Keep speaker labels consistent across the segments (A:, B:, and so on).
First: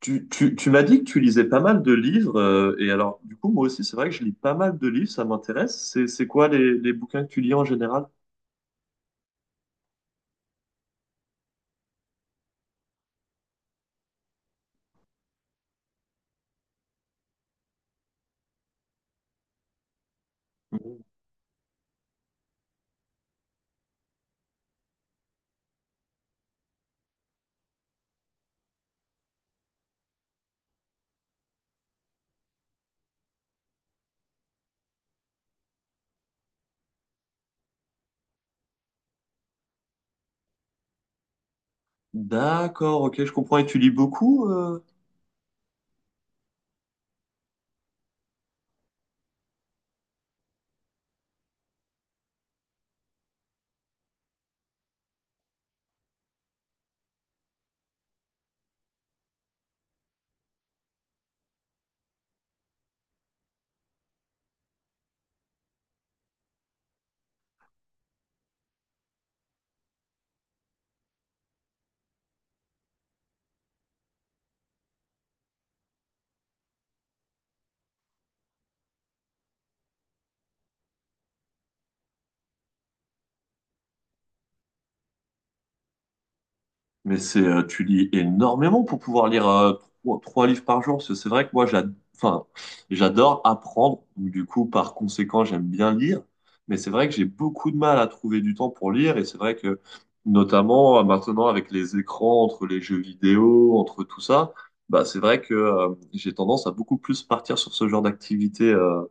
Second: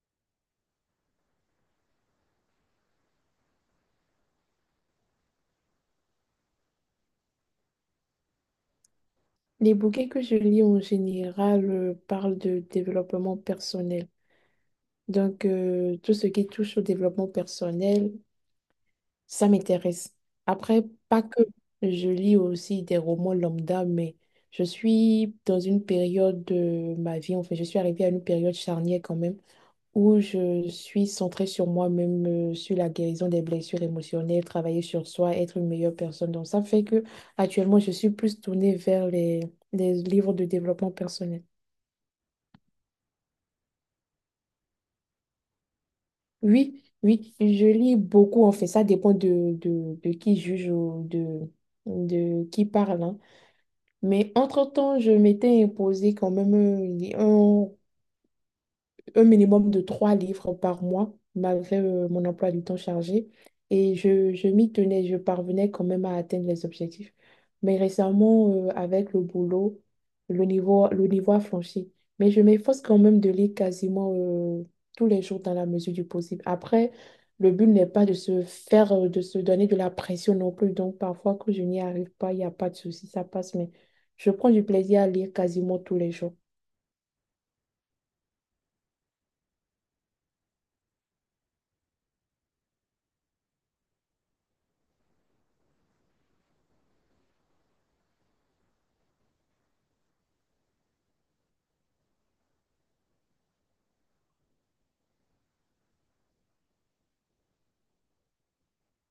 A: Tu m'as dit que tu lisais pas mal de livres, et alors du coup moi aussi c'est vrai que je lis pas mal de livres, ça m'intéresse. C'est quoi les bouquins que tu lis en général?
B: Les bouquins que je lis en général parlent de développement personnel. Donc, tout ce qui touche au développement personnel, ça m'intéresse. Après,
A: Mhm.
B: pas que je lis aussi des romans lambda, mais je suis dans une période de ma vie, enfin, je suis arrivée à une période charnière quand même où je suis centrée sur moi-même, sur la guérison des blessures émotionnelles, travailler sur soi, être une meilleure personne. Donc ça fait que actuellement, je suis plus tournée vers les livres de développement personnel.
A: D'accord, ok, je comprends. Et tu lis beaucoup?
B: Oui, oui, je lis beaucoup en fait. Ça dépend de qui juge ou de qui parle. Hein. Mais entre-temps, je m'étais imposé quand même un minimum de trois livres par mois, malgré mon emploi du temps chargé. Et je m'y tenais, je parvenais quand même à atteindre les objectifs. Mais récemment, avec le boulot, le niveau a flanché. Mais je m'efforce quand même de lire quasiment tous les jours dans la mesure du possible. Après, le but n'est pas de se donner de la pression non plus. Donc, parfois, quand je n'y arrive pas, il n'y a pas de souci, ça passe. Mais je prends du plaisir à lire quasiment tous les jours.
A: Mais c'est, tu lis énormément pour pouvoir lire trois livres par jour. Parce que c'est vrai que moi, enfin, j'adore apprendre. Donc, du coup, par conséquent, j'aime bien lire. Mais c'est vrai que j'ai beaucoup de mal à trouver du temps pour lire. Et c'est vrai que, notamment maintenant, avec les écrans, entre les jeux vidéo, entre tout ça, bah, c'est vrai que j'ai tendance à beaucoup plus partir sur ce genre d'activité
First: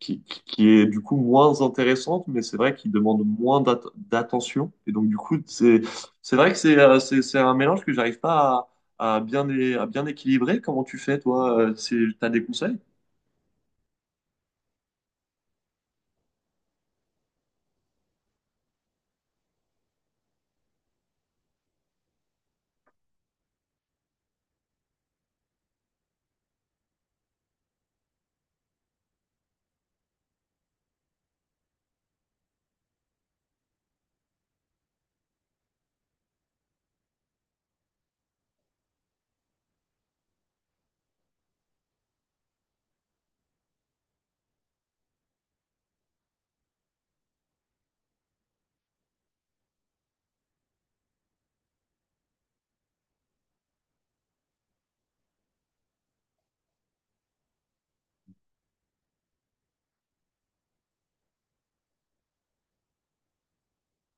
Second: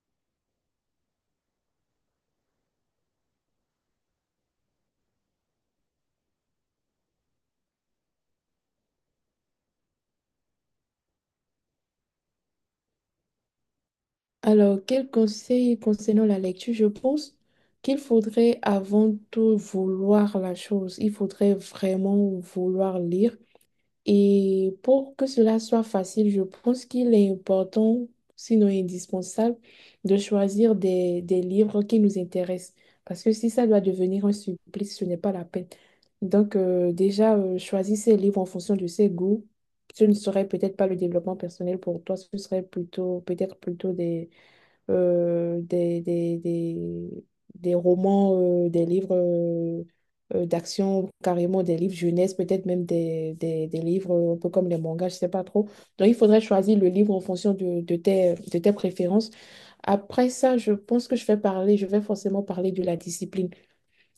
A: qui est du coup moins intéressante, mais c'est vrai qu'il demande moins d'attention. Et donc, du coup, c'est vrai que c'est c'est un mélange que j'arrive pas à, à bien, à bien équilibrer. Comment tu fais, toi? T'as des conseils?
B: Alors, quel conseil concernant la lecture? Je pense qu'il faudrait avant tout vouloir la chose. Il faudrait vraiment vouloir lire. Et pour que cela soit facile, je pense qu'il est important, sinon indispensable, de choisir des livres qui nous intéressent. Parce que si ça doit devenir un supplice, ce n'est pas la peine. Donc, déjà, choisir ces livres en fonction de ses goûts. Ce ne serait peut-être pas le développement personnel pour toi, ce serait plutôt, peut-être plutôt euh, des, des, des, des romans, des livres d'action, carrément des livres jeunesse, peut-être même des livres un peu comme les mangas, je sais pas trop. Donc, il faudrait choisir le livre en fonction de tes préférences. Après ça, je pense que je vais forcément parler de la discipline.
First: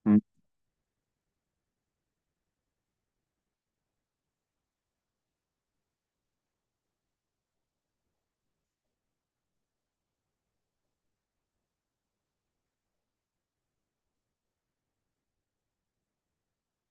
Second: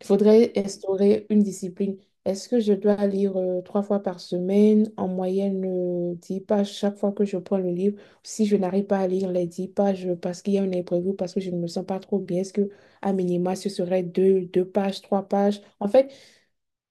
B: Il faudrait instaurer une discipline. Est-ce que je dois lire trois fois par semaine, en moyenne 10 pages chaque fois que je prends le livre? Si je n'arrive pas à lire les 10 pages parce qu'il y a un imprévu, parce que je ne me sens pas trop bien, est-ce que à minima ce serait deux pages, trois pages? En fait,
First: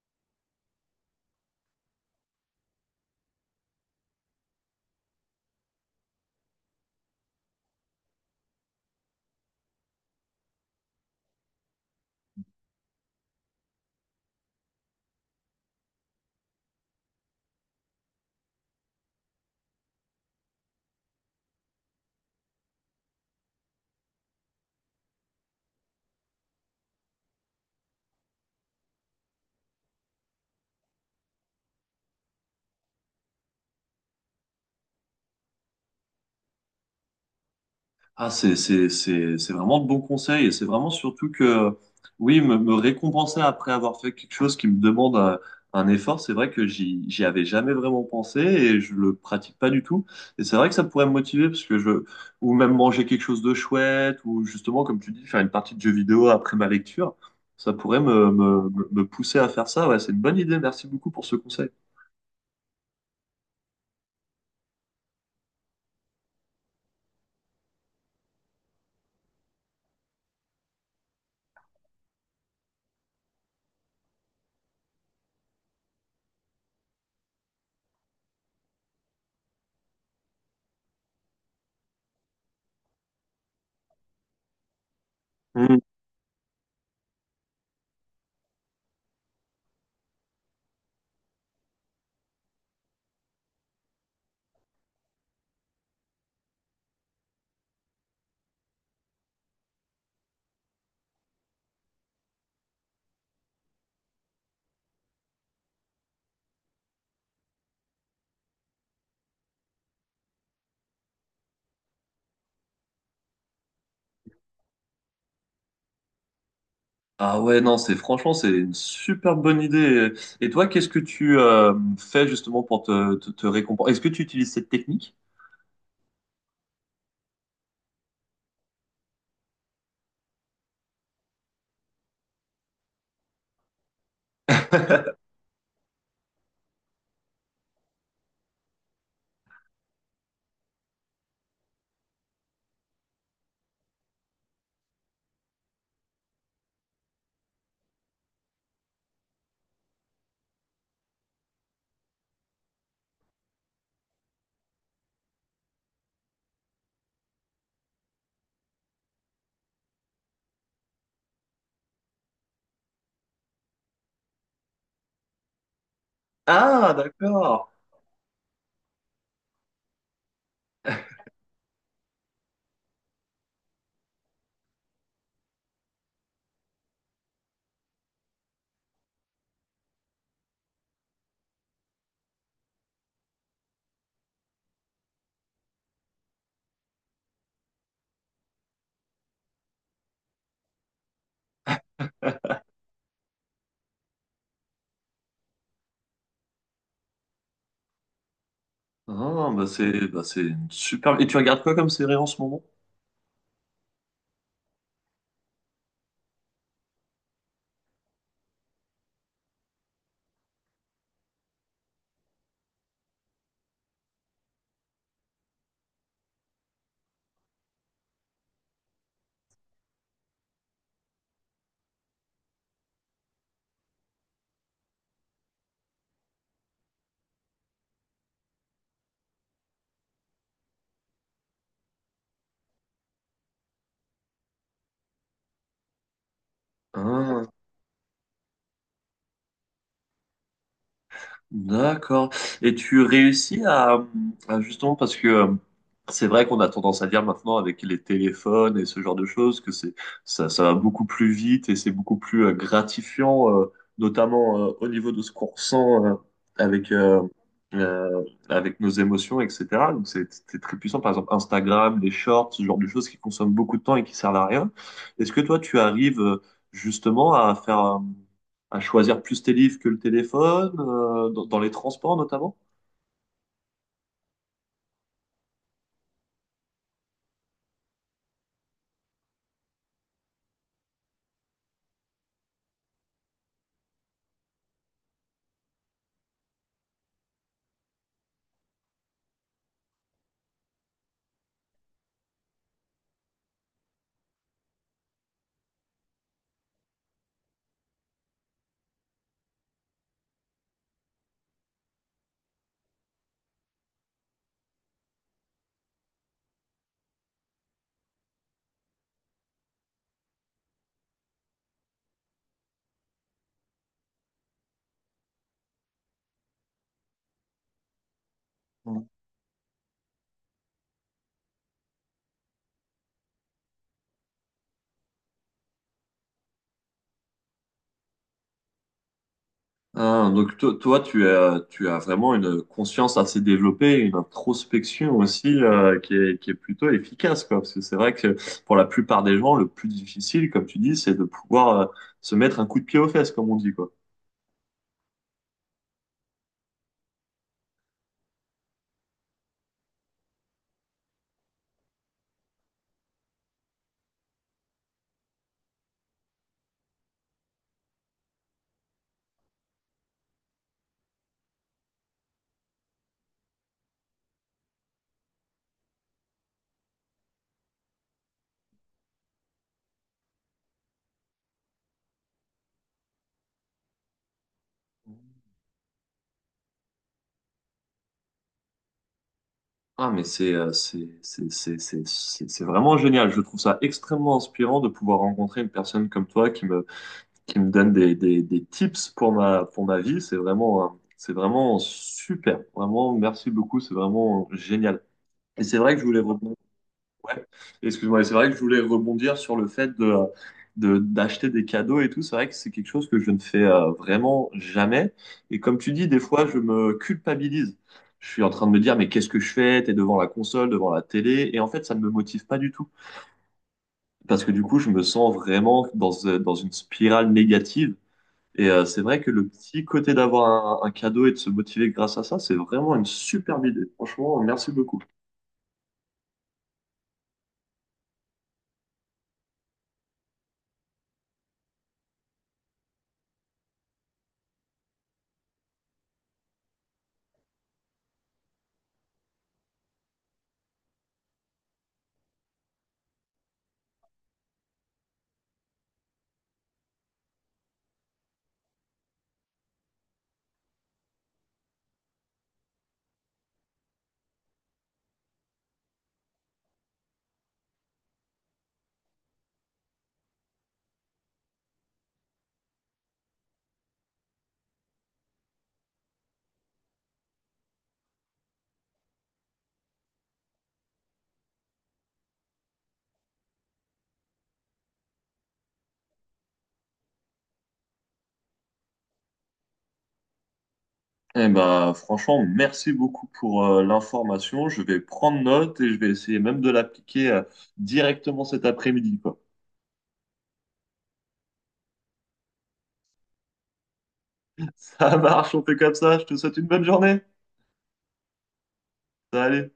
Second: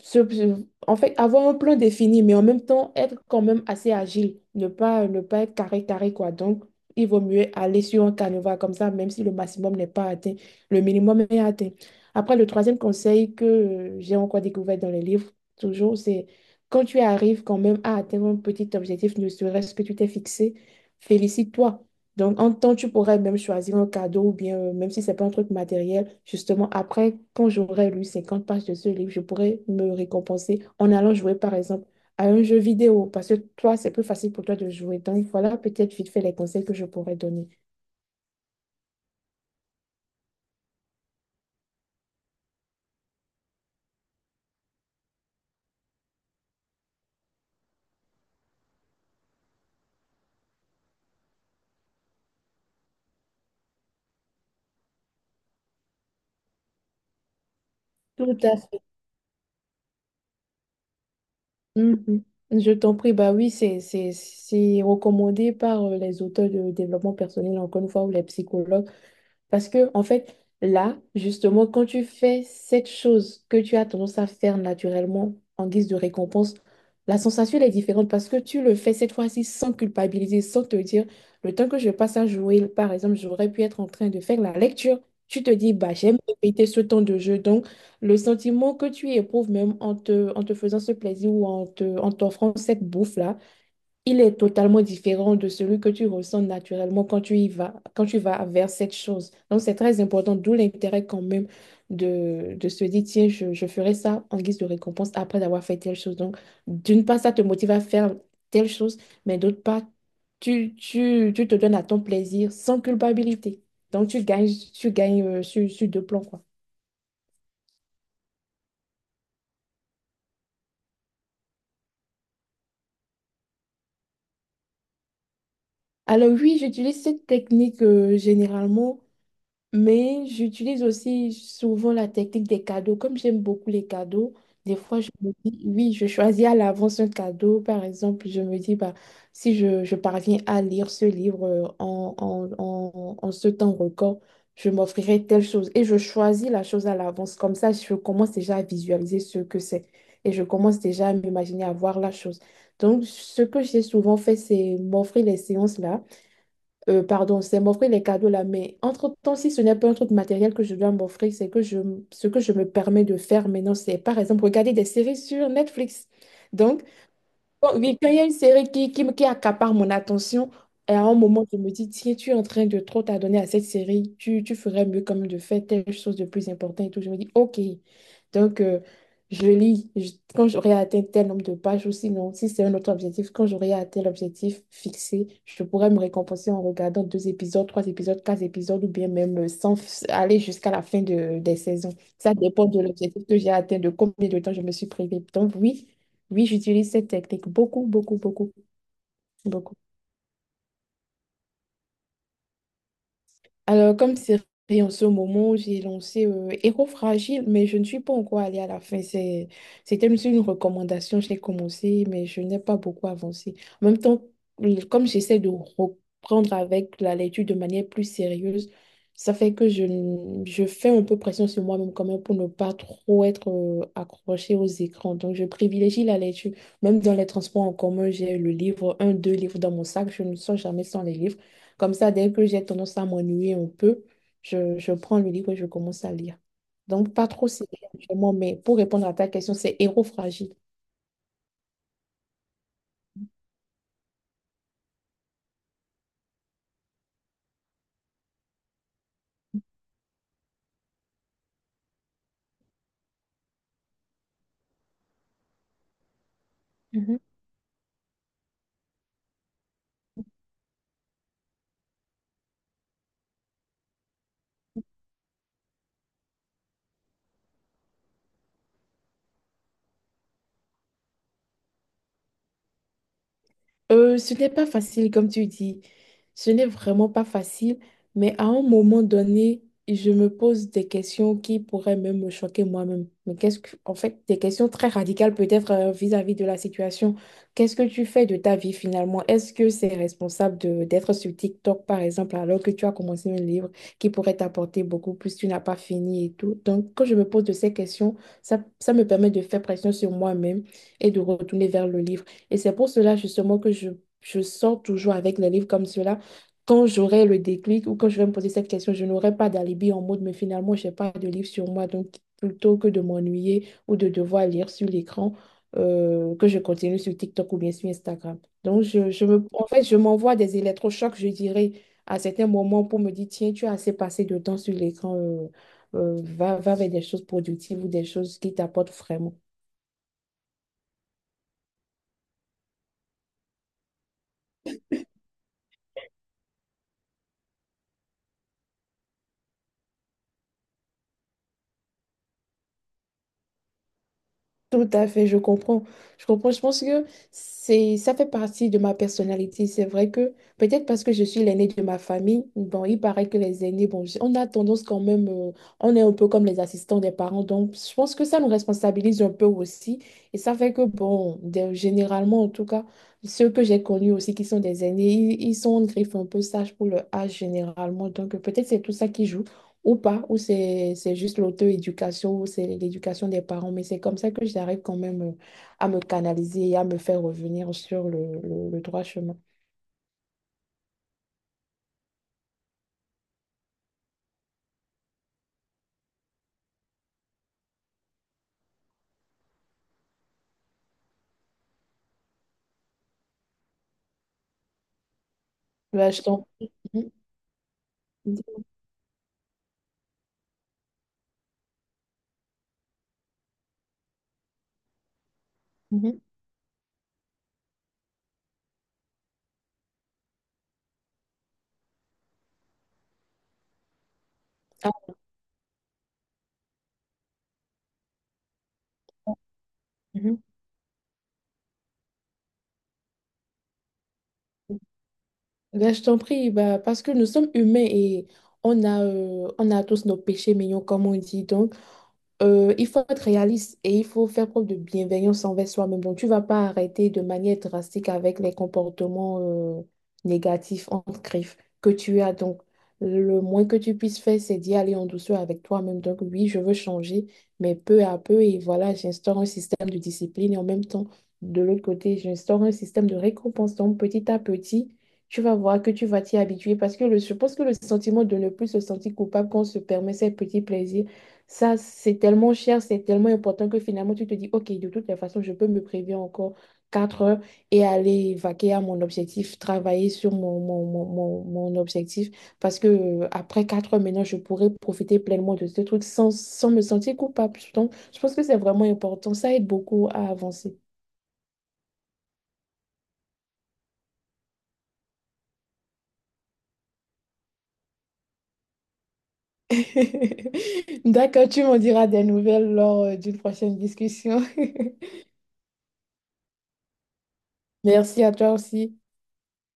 B: en fait, avoir un plan défini, mais en même temps être quand même assez agile, ne pas être carré, carré, quoi. Donc, il vaut mieux aller sur un canevas comme ça, même si le maximum n'est pas atteint, le minimum est atteint. Après, le troisième conseil que j'ai encore découvert dans les livres, toujours, c'est quand tu arrives quand même à atteindre un petit objectif, ne serait-ce que tu t'es fixé, félicite-toi. Donc, en temps, tu pourrais même choisir un cadeau ou bien, même si c'est pas un truc matériel, justement, après, quand j'aurai lu 50 pages de ce livre, je pourrais me récompenser en allant jouer, par exemple, à un jeu vidéo, parce que toi, c'est plus facile pour toi de jouer. Donc, voilà peut-être vite fait les conseils que je pourrais donner.
A: Ah, c'est vraiment de bons conseils et c'est vraiment surtout que, oui, me récompenser après avoir fait quelque chose qui me demande un effort, c'est vrai que j'y avais jamais vraiment pensé et je le pratique pas du tout. Et c'est vrai que ça pourrait me motiver parce que je, ou même manger quelque chose de chouette ou justement, comme tu dis, faire une partie de jeu vidéo après ma lecture, ça pourrait
B: Tout à fait.
A: me pousser à faire ça. Ouais, c'est une bonne idée. Merci beaucoup pour ce conseil.
B: Mhm. Je t'en prie, bah oui, c'est recommandé par les auteurs de développement personnel, encore une fois, ou les psychologues. Parce que, en fait, là, justement, quand tu fais cette chose que tu as tendance à faire naturellement en guise de récompense, la sensation, elle est différente parce que tu le fais cette fois-ci sans culpabiliser, sans te dire, le temps que je passe à jouer, par exemple, j'aurais pu être en train de faire la lecture. Tu te dis, bah, j'aime répéter ce temps de jeu. Donc, le sentiment que tu éprouves même en te faisant ce plaisir ou en t'offrant cette bouffe-là, il est totalement différent de celui que tu ressens naturellement quand tu y vas, quand tu vas vers cette chose. Donc, c'est très important, d'où l'intérêt quand même de se dire, tiens, je ferai ça en guise de récompense après d'avoir fait telle chose. Donc, d'une part, ça te motive à faire telle chose, mais d'autre part, tu te donnes à ton plaisir sans culpabilité. Donc, tu gagnes sur deux plans, quoi.
A: Ah ouais, non, c'est franchement, c'est une super bonne idée. Et toi, qu'est-ce que tu fais justement pour te récompenser? Est-ce que tu utilises cette technique?
B: Alors oui, j'utilise cette technique généralement. Mais j'utilise aussi souvent la technique des cadeaux. Comme j'aime beaucoup les cadeaux, des fois je me dis, oui, je choisis à l'avance un cadeau. Par exemple, je me dis, bah, si je parviens à lire ce livre en ce temps record, je m'offrirai telle chose. Et je choisis la chose à l'avance. Comme ça, je commence déjà à visualiser ce que c'est. Et je commence déjà à m'imaginer avoir la chose. Donc, ce que j'ai souvent fait, c'est m'offrir les séances là pardon, c'est m'offrir les cadeaux là, mais entre-temps, si ce n'est pas un truc matériel que je dois m'offrir, c'est que ce que je me permets de faire maintenant, c'est par exemple regarder des séries sur Netflix. Donc,
A: Ah,
B: bon,
A: d'accord.
B: oui, quand il y a une série qui accapare mon attention, et à un moment, je me dis, tiens, tu es en train de trop t'adonner à cette série, tu ferais mieux quand même de faire telle chose de plus importante et tout. Je me dis, OK. Donc, je lis Je- quand j'aurai atteint tel nombre de pages ou sinon, si c'est un autre objectif, quand j'aurai atteint l'objectif fixé, je pourrais me récompenser en regardant deux épisodes, trois épisodes, quatre épisodes ou bien même sans f- aller jusqu'à la fin des saisons. Ça dépend de l'objectif que j'ai atteint, de combien de temps je me suis privée. Donc, oui. Oui, j'utilise cette technique beaucoup, beaucoup, beaucoup,
A: Ah,
B: beaucoup.
A: bah c'est une super. Et tu regardes quoi comme série en ce moment?
B: Alors, comme série en ce moment, j'ai lancé Héros Fragile, mais je ne suis pas encore allée à la fin. C'est, c'était juste une recommandation, j'ai commencé, mais je n'ai pas beaucoup avancé. En même temps, comme j'essaie de reprendre avec la lecture de manière plus sérieuse, ça fait que je fais un peu pression sur moi-même quand même pour ne pas trop être accrochée aux écrans. Donc, je privilégie la lecture. Même dans les transports en commun, j'ai le livre, un, deux livres dans mon sac. Je ne sors jamais sans les livres. Comme ça, dès que j'ai tendance à m'ennuyer un peu, je prends le livre et je commence à lire. Donc, pas trop
A: Ah.
B: série actuellement, mais pour répondre à ta question, c'est Héros fragile.
A: D'accord. Et tu réussis à justement parce que c'est vrai qu'on a tendance à dire maintenant avec les téléphones et ce genre de choses que c'est ça, ça va beaucoup plus vite et c'est beaucoup plus gratifiant, notamment au niveau de ce qu'on ressent avec
B: Mhm.
A: euh, avec nos émotions, etc. Donc c'est très puissant. Par exemple Instagram, les shorts, ce genre de choses qui consomment beaucoup de temps et qui servent à rien. Est-ce que toi tu arrives justement à faire à choisir plus tes livres que le téléphone, dans, dans les transports notamment.
B: Ce n'est pas facile, comme tu dis. Ce n'est vraiment pas facile, mais à un moment donné, je me pose des questions qui pourraient même me choquer moi-même. Mais qu'est-ce que, en fait, des questions très radicales peut-être vis-à-vis de la situation. Qu'est-ce que tu fais de ta vie finalement? Est-ce que c'est responsable de d'être sur TikTok, par exemple, alors que tu as commencé un livre qui pourrait t'apporter beaucoup plus, tu n'as pas fini et tout? Donc, quand je me pose de ces questions, ça me permet de faire pression sur moi-même et de retourner vers le livre. Et c'est pour cela justement que je sors toujours avec les livres comme cela. Quand j'aurai le déclic ou quand je vais me poser cette question, je n'aurai pas d'alibi en mode, mais finalement, je n'ai pas de livre sur moi. Donc, plutôt que de m'ennuyer ou de devoir lire sur l'écran, que je continue sur TikTok ou bien sur Instagram. Donc,
A: Mm.
B: je me, en fait, je m'envoie des électrochocs, je dirais, à certains moments pour me dire, tiens, tu as assez passé de temps sur l'écran, va vers des choses productives ou des choses qui t'apportent vraiment.
A: Ah, donc toi, tu as vraiment une conscience assez développée, une introspection aussi qui est plutôt efficace, quoi. Parce que c'est vrai que pour la plupart des gens, le plus difficile, comme tu dis, c'est de pouvoir se mettre un coup de pied aux fesses, comme on dit, quoi.
B: Tout à fait, je comprends. Je comprends. Je pense que c'est, ça fait partie de ma personnalité. C'est vrai que peut-être parce que je suis l'aînée de ma famille, bon, il paraît que les aînés, bon, on a tendance quand même, on est un peu comme les assistants des parents. Donc, je pense que ça nous responsabilise un peu aussi. Et ça fait que, bon, généralement, en tout cas, ceux que j'ai connus aussi qui sont des aînés, ils sont en griffe un peu sage pour le âge généralement. Donc, peut-être c'est tout ça qui joue ou pas, ou c'est juste l'auto-éducation, ou c'est l'éducation des parents, mais c'est comme ça que j'arrive quand même à me canaliser et à me faire revenir sur le droit chemin.
A: Ah, mais c'est c'est vraiment génial. Je trouve ça extrêmement inspirant de pouvoir rencontrer une personne comme toi qui me donne des tips pour pour ma vie. C'est vraiment super. Vraiment, merci beaucoup. C'est vraiment génial. Et c'est vrai que je
B: Bah,
A: voulais
B: je t'en...
A: rebondir.
B: Mhm,
A: Ouais, excuse-moi. Et c'est vrai que je voulais rebondir sur le fait de, d'acheter des cadeaux et tout. C'est vrai que c'est quelque chose que je ne fais vraiment jamais. Et comme tu dis, des
B: mhm.
A: fois, je me culpabilise. Je suis en train de me dire, mais qu'est-ce que je fais? T'es devant la console, devant la télé. Et en fait, ça ne me motive pas du tout. Parce que du coup, je me
B: Ah,
A: sens vraiment dans, dans une spirale négative et c'est vrai que le petit côté
B: mhm.
A: d'avoir un cadeau et de se motiver grâce à ça, c'est vraiment une superbe idée. Franchement, merci beaucoup.
B: Ben, je t'en prie, ben, parce que nous sommes humains et on a tous nos péchés mignons, comme on dit. Donc, il faut être réaliste et il faut faire preuve de bienveillance envers soi-même. Donc, tu vas pas arrêter de manière drastique avec les comportements euh, négatifs, entre griffes, que tu as. Donc, le moins que tu puisses faire, c'est d'y aller en douceur avec toi-même. Donc, oui, je veux changer, mais peu à peu, et voilà, j'instaure un système de discipline et en même temps, de l'autre côté, j'instaure un système de récompense. Donc, petit à petit, tu vas voir que tu vas t'y habituer parce que je pense que le sentiment de ne plus se sentir coupable quand on se permet ces petits plaisirs, ça, c'est tellement cher, c'est tellement important que finalement, tu te dis, OK, de toutes les façons, je peux me prévenir encore 4 heures et aller vaquer à mon objectif, travailler sur mon objectif. Parce que après 4 heures, maintenant, je pourrais profiter pleinement de ce truc sans me sentir coupable. Donc, je pense que c'est vraiment important. Ça aide beaucoup à avancer.
A: Eh ben, franchement, merci beaucoup pour l'information. Je vais prendre note et je vais essayer même de l'appliquer directement cet après-midi, quoi.
B: D'accord, tu m'en diras des nouvelles lors d'une prochaine discussion.
A: Ça marche, on fait comme ça. Je te souhaite une bonne journée.
B: Merci à toi aussi.
A: Salut.